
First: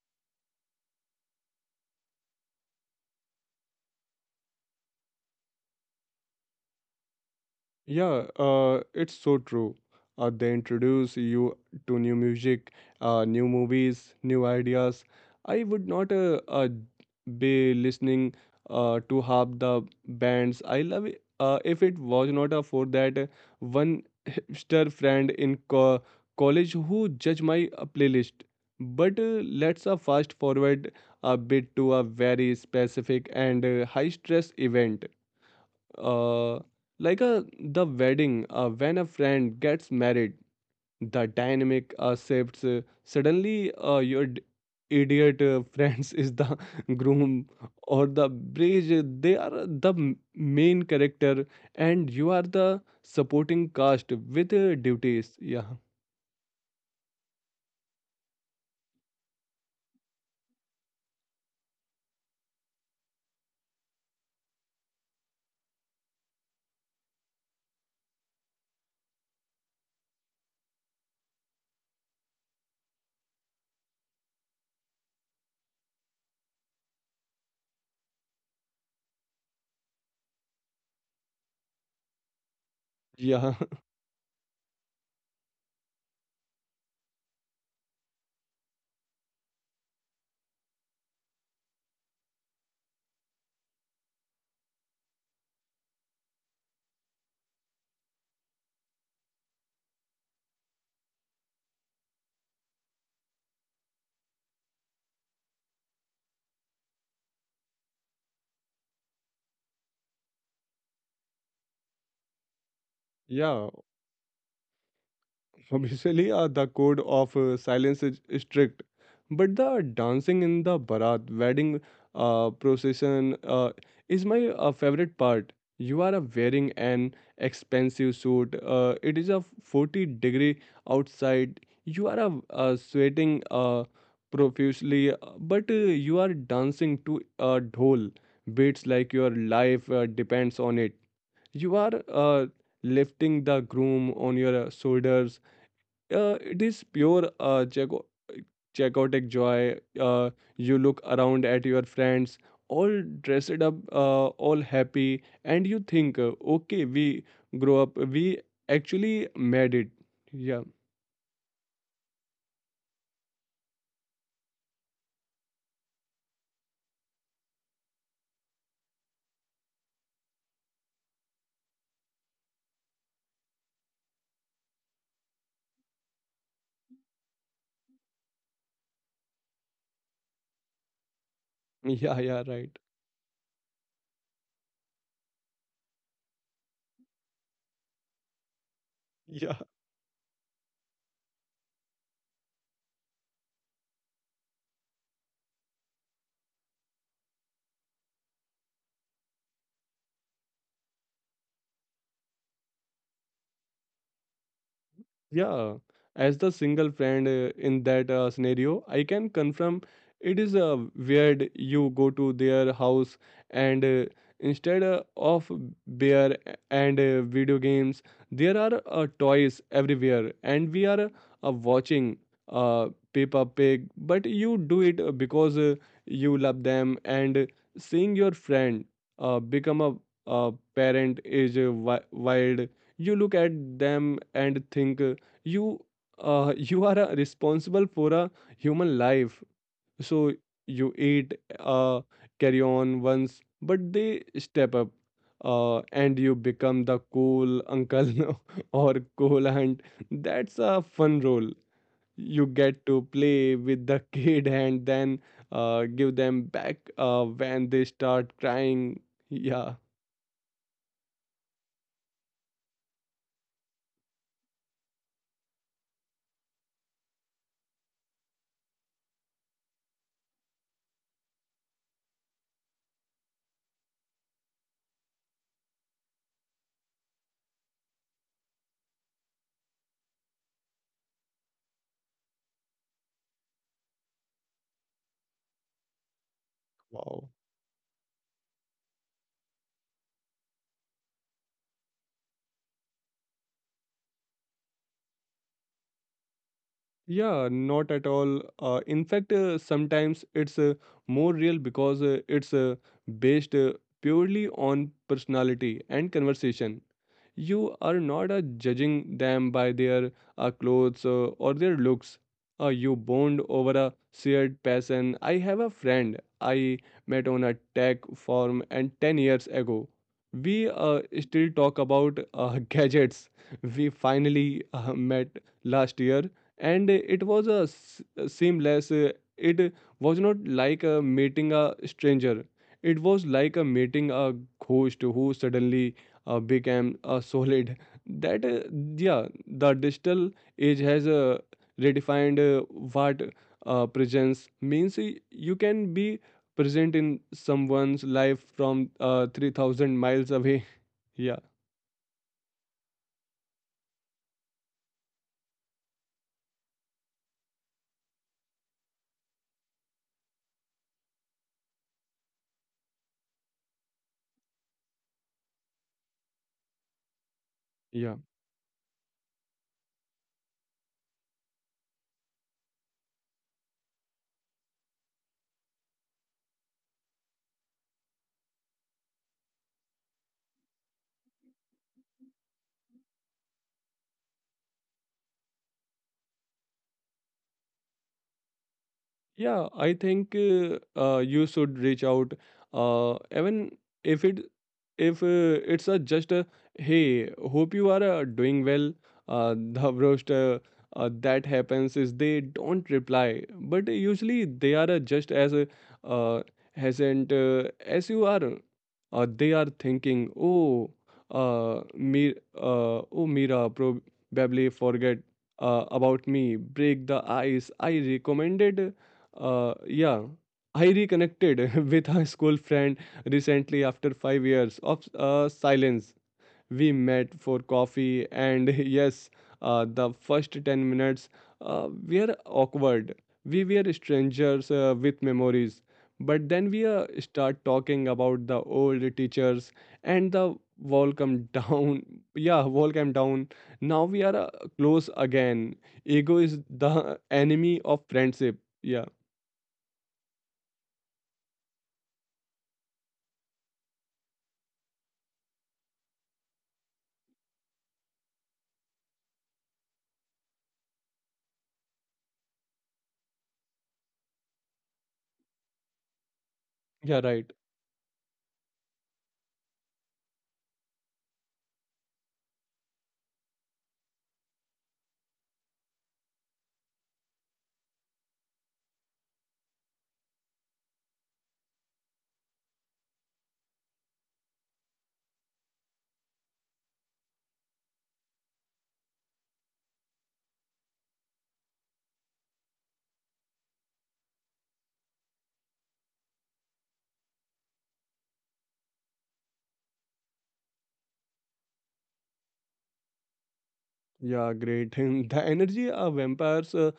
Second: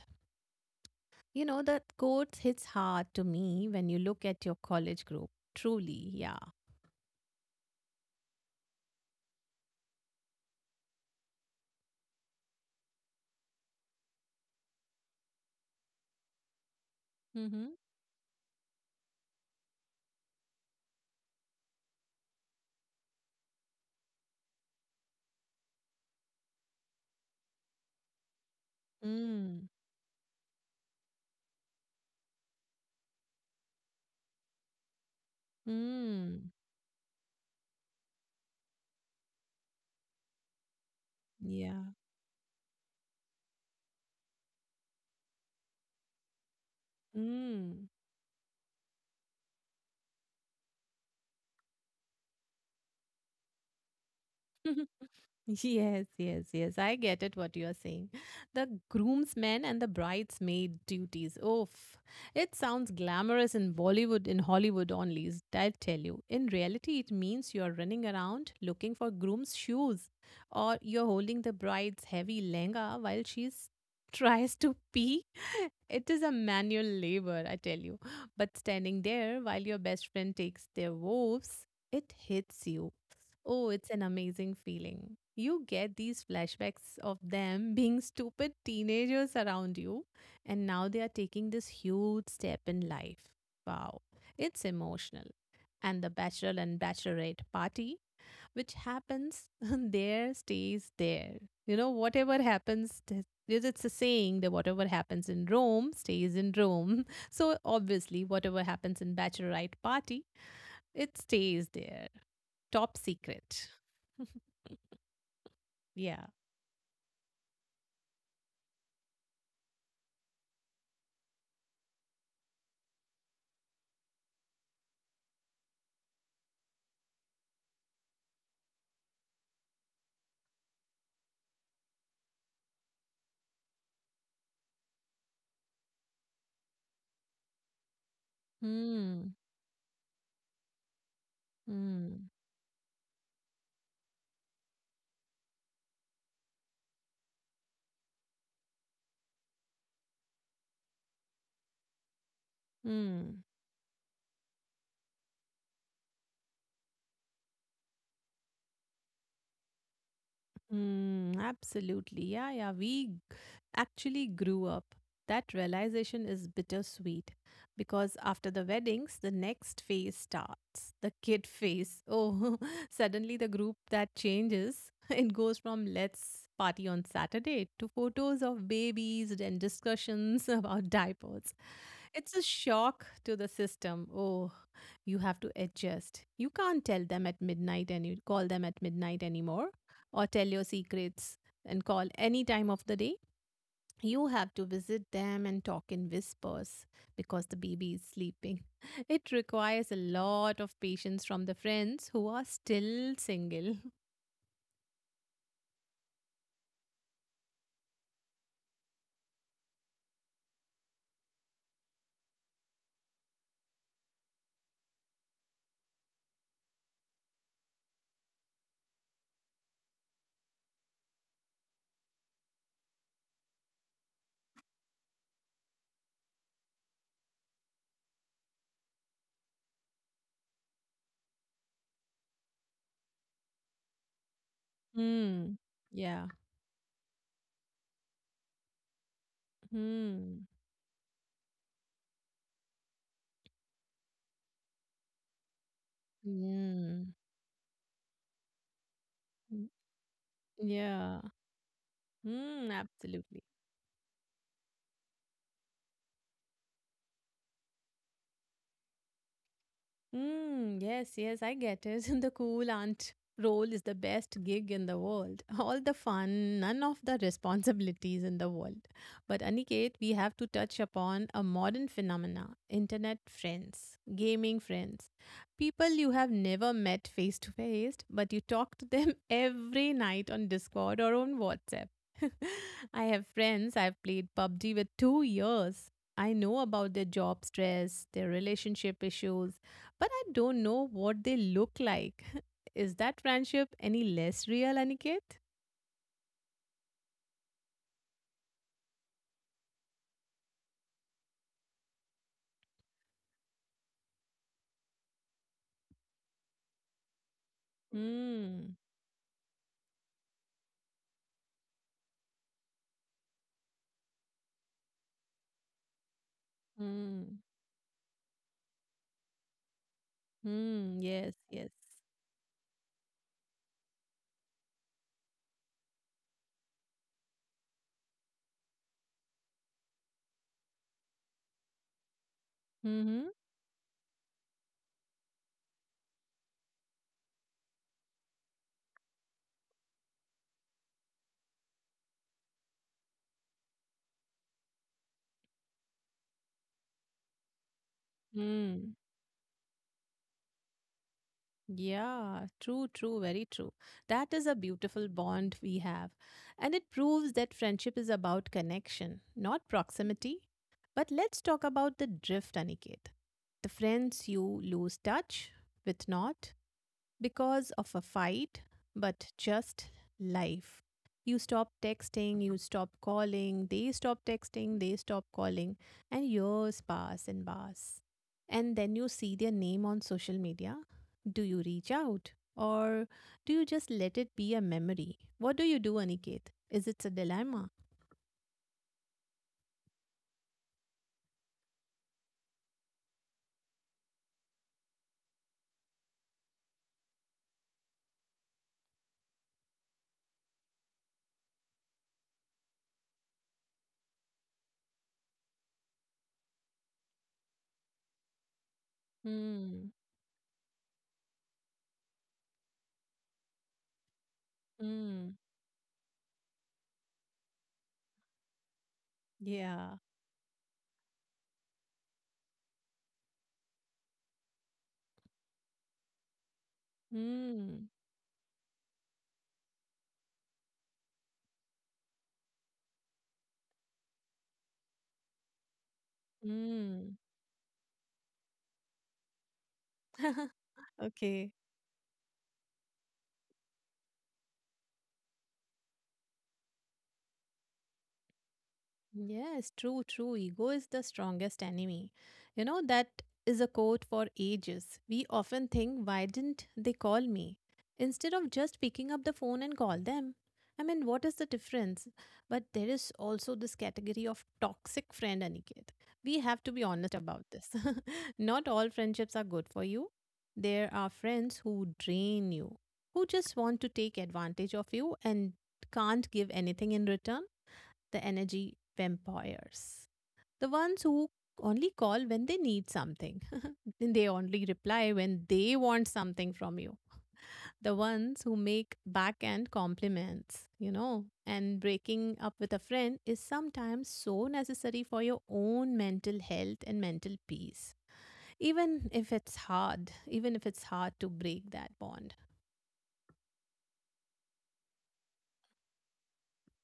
A: You know, that quote hits hard to me when you look at your college group. Truly, yeah.
B: yeah, it's so true. They introduce you to new music, new movies, new ideas. I would not
A: Mm-hmm.
B: be listening to half the bands I love it. If it was not for that one hipster friend in college who judged my playlist. But
A: Mm.
B: let's fast forward a bit to a very specific and high stress event.
A: Mm.
B: uh, like the wedding. When a friend gets married the dynamic
A: Yeah.
B: shifts suddenly, idiot friends is the groom
A: Mm.
B: or the bridge, they are the main character and you are the supporting cast with duties. Yeah,
A: Yes, yes, yes. I get it what you are saying. The groomsmen and the bridesmaid duties. Oof. It sounds glamorous in Bollywood, in Hollywood only, I tell you. In reality, it means you are running around looking for groom's shoes, or you're holding the bride's heavy lehenga while she's tries to pee. It is a manual labor, I tell you. But standing there while your best friend takes their woes, it hits you.
B: yeah,
A: Oh, it's an amazing feeling. You get these flashbacks of them being stupid teenagers around you, and now they are taking this huge step in life. Wow, it's emotional. And the bachelor and bachelorette party, which happens there, stays there. You know, whatever happens, it's a saying that whatever happens in Rome stays in Rome. So obviously, whatever happens in bachelorette party, it stays there. Top secret.
B: yeah.
A: Yeah.
B: Officially, the code of silence is strict, but the dancing in the barat wedding procession is my favorite part. You are wearing an expensive suit. It is a 40-degree outside. You are sweating profusely, but you are dancing to a dhol beats like your
A: Hmm.
B: life depends on it. You are
A: Hmm.
B: lifting the groom on your shoulders, it is pure jagotic joy. You look around at your friends, all
A: Hmm.
B: dressed up, all happy, and you think, okay, we grow up, we actually made it. Yeah,
A: Mm, absolutely. Yeah, yeah. Actually grew up. That realization is bittersweet because after the weddings, the next phase starts, the kid phase. Oh, suddenly the group that changes. It goes from let's party on Saturday to photos of babies and discussions about diapers.
B: yeah,
A: It's a
B: yeah, right.
A: shock to the system. Oh, you have to adjust. You can't tell them at midnight and you call them at midnight
B: Yeah.
A: anymore, or tell your secrets and call any time of the day. You have to visit them and talk in whispers because the baby is sleeping. It requires a lot of patience from the friends who are still single.
B: Yeah, as the single friend in that scenario, I can confirm it is weird. You go to their house and, instead of beer and video games, there are toys everywhere, and we are watching Peppa Pig. But you do it because you love them, and seeing your friend become a parent is wild. You look at them and think,
A: Hmm.
B: you
A: Yeah.
B: you are responsible for a human life, so
A: Hmm.
B: you eat uh, carry on once but they step up and you become the
A: Hmm.
B: cool uncle or cool aunt.
A: Mm.
B: That's a fun
A: Yeah.
B: role. You get
A: Hmm.
B: to play
A: Absolutely.
B: with the kid and then give them back when they start crying. Yeah.
A: Mm, yes, yes, I get it. The cool aunt role is the best gig in the world. All the fun, none of the responsibilities in the world. But Aniket, we have to touch upon a modern phenomena, internet friends, gaming friends, people you have never met face to face, but you talk to them every night on Discord or on WhatsApp. I have friends I've played PUBG with 2 years. I know about their
B: Wow.
A: job stress, their relationship issues, but I don't know what they look like. Is that friendship any less real, Aniket?
B: Yeah, not at all. In fact, sometimes it's more real because it's based purely on personality and conversation. You are not
A: Hmm.
B: judging them by their clothes or their looks. You bond over a shared passion. I have a friend I met on
A: Hmm.
B: a tech forum and 10 years ago. We
A: Hmm. Yes.
B: still
A: Yes.
B: talk about gadgets. We finally met last year and it was seamless. It was not like a meeting a stranger, it was
A: Hmm.
B: like a meeting a ghost who suddenly became a solid. That Yeah, the digital age has redefined what presence means. You can be present in someone's life from
A: Hmm.
B: 3,000 miles away. Yeah,
A: Yeah. True. True. Very true. That is a beautiful bond we have, and it proves that friendship is about connection, not proximity. But let's talk about the drift, Aniket. The friends you lose touch with, not because of a
B: yeah.
A: fight, but just life. You stop texting, you stop calling, they stop texting, they stop calling, and years pass and pass. And then you see their name on social media. Do you reach out? Or do you just let it be a memory? What do you do, Aniket? Is it a dilemma?
B: Yeah, I think you should reach out even if it, if it's a just a hey, hope you are doing well. The worst that happens is they don't reply, but usually they are just as uh, hesitant as you are. They are
A: Hmm.
B: thinking, oh, me, oh, Mira probably forget
A: Hmm.
B: about me. Break the ice, I recommended.
A: Yeah.
B: Yeah, I reconnected with a school friend recently after 5 years of silence. We met for
A: Hmm.
B: coffee, and yes, the first 10 minutes were awkward. We were strangers with memories, but then we
A: Hmm.
B: start talking about the old teachers and the wall come
A: Okay.
B: down. Yeah, wall came down. Now we are close again. Ego is the enemy of friendship. Yeah.
A: Yes, true, true. Ego is the strongest enemy. You know, that is a quote for ages. We often think, why didn't they call me? Instead of just picking up the phone and call them. I mean, what is the difference? But there is also this category of toxic friend, Aniket. We have to be
B: Yeah,
A: honest
B: right.
A: about this. Not all friendships are good for you. There are friends who drain you, who just want to take advantage of you and can't give anything in return, the energy vampires. The ones who only call when they need something. And they only reply when they want something from you. The ones who make backhand compliments, you know. And breaking up with a friend is sometimes so necessary for your own mental health and mental peace. Even if it's hard, to break that bond.
B: Yeah, great. And the energy vampires, uh,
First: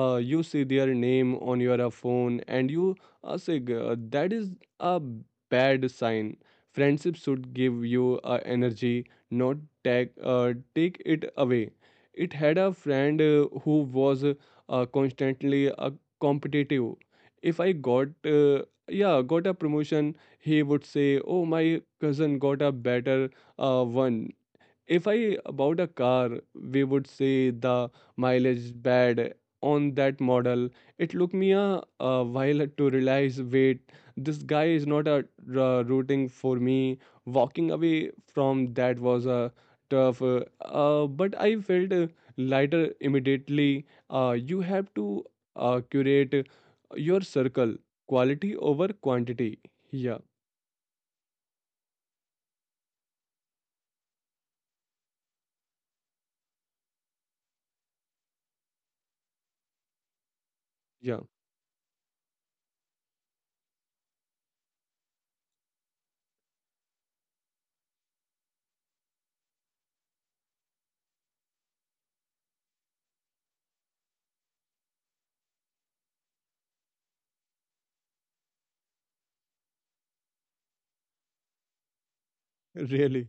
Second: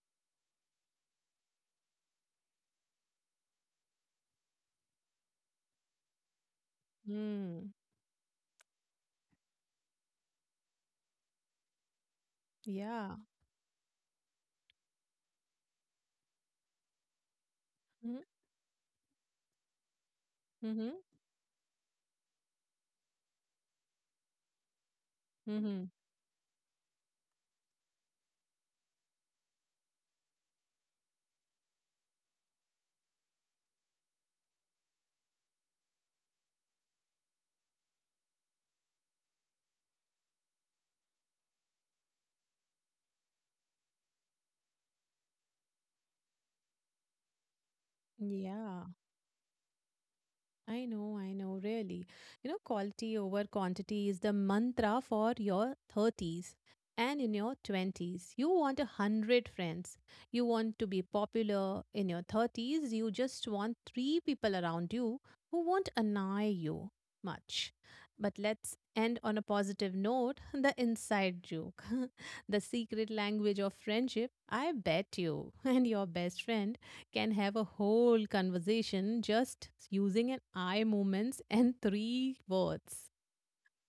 B: uh, you see their name on your phone and you say, "G- that is a bad sign." Friendship should
A: Mm,
B: give you energy, not take it away. It had a
A: yeah.
B: friend who was constantly competitive. If I got,
A: Mhm,
B: yeah, got a promotion, he would
A: mhm,
B: say, oh, my cousin got a better one. If I about a
A: mhm.
B: car, we would say the mileage is bad on that model. It took me a while to realize, wait, this guy is not rooting for me. Walking away from that was a tough, but I felt lighter immediately. You have to curate your circle, quality
A: Yeah.
B: over quantity. Yeah,
A: I know, really. You know, quality over quantity is the mantra for your 30s and in your 20s. You want 100 friends. You want to be
B: yeah,
A: popular. In your 30s, you just want 3 people around you who won't annoy you much. But let's end on a positive note, the inside joke, the secret language of friendship. I bet you and your best friend can have a whole conversation just using an eye movements and three words.
B: really.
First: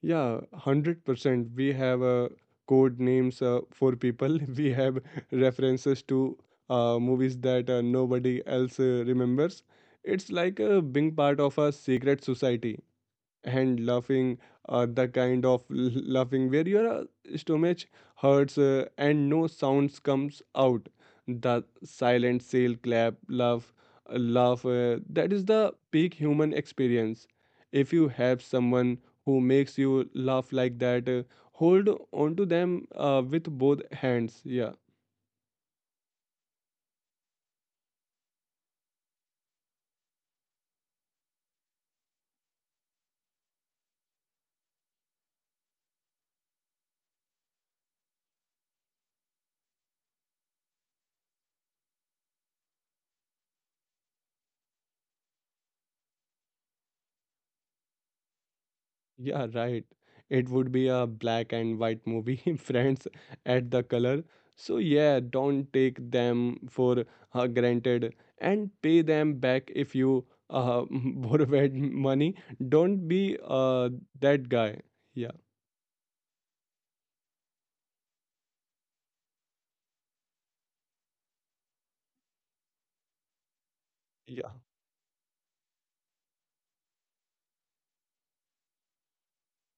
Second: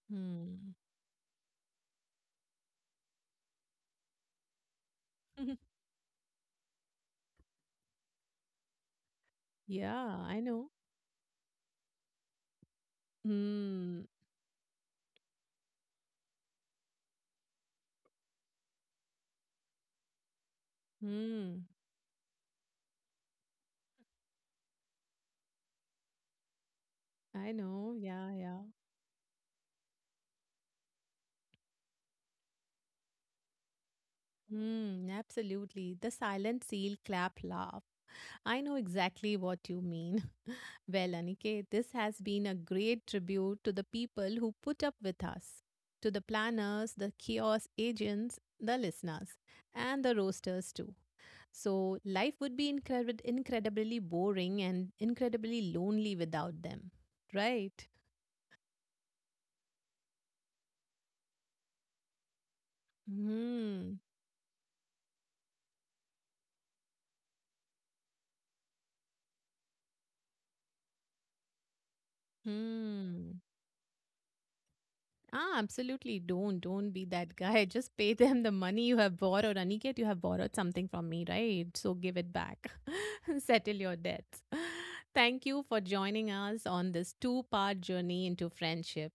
B: Yeah,
A: Hmm.
B: 100%. We have code names for people. We have references to movies that nobody else remembers. It's like
A: Yeah, I
B: being
A: know.
B: part of a secret society, hand laughing,
A: Hmm.
B: the kind of laughing where your stomach hurts and no sounds comes out. The
A: Hmm.
B: silent sail clap, laugh, laugh, that is the peak human experience. If
A: I
B: you have
A: know. Yeah,
B: someone
A: yeah.
B: who makes you laugh like that, hold on to them with both hands. Yeah.
A: Hmm. Absolutely. The silent seal clap laugh. I know exactly what you mean. Well, Aniket, this has been a great tribute to the people who put up with us, to the planners, the kiosk agents, the listeners, and the roasters too. So life would be incredibly boring and incredibly lonely without them, right?
B: Yeah, right. It would be a black and white movie, friends at the color.
A: Hmm.
B: So, yeah, don't take them for granted and pay them back if you borrowed money. Don't be
A: Hmm.
B: that guy. Yeah,
A: Ah, absolutely. Don't be that guy. Just pay them the money you have borrowed. Aniket, you have borrowed something from me, right? So give it back. Settle
B: yeah,
A: your debts. Thank you for joining us on this two-part journey into friendship.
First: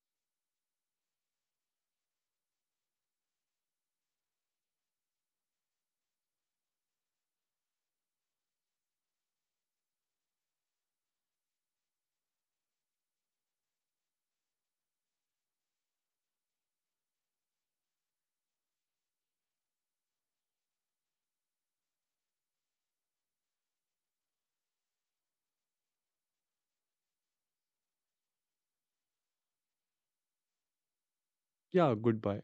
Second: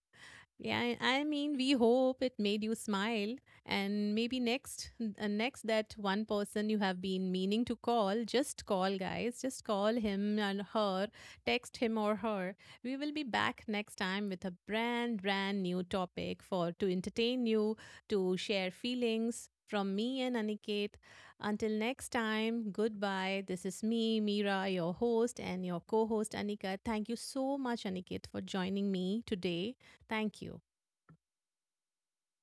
A: Yeah, I mean, we hope it made you smile, and maybe next, next that one person you have been meaning to call, just call, guys, just call him and her, text him or her. We will be back next time with a brand new topic for to entertain you, to share feelings from me and Aniket. Until next time, goodbye. This is me, Meera, your host, and your co host, Anika. Thank you so much, Aniket, for joining me today. Thank you.
B: yeah, goodbye.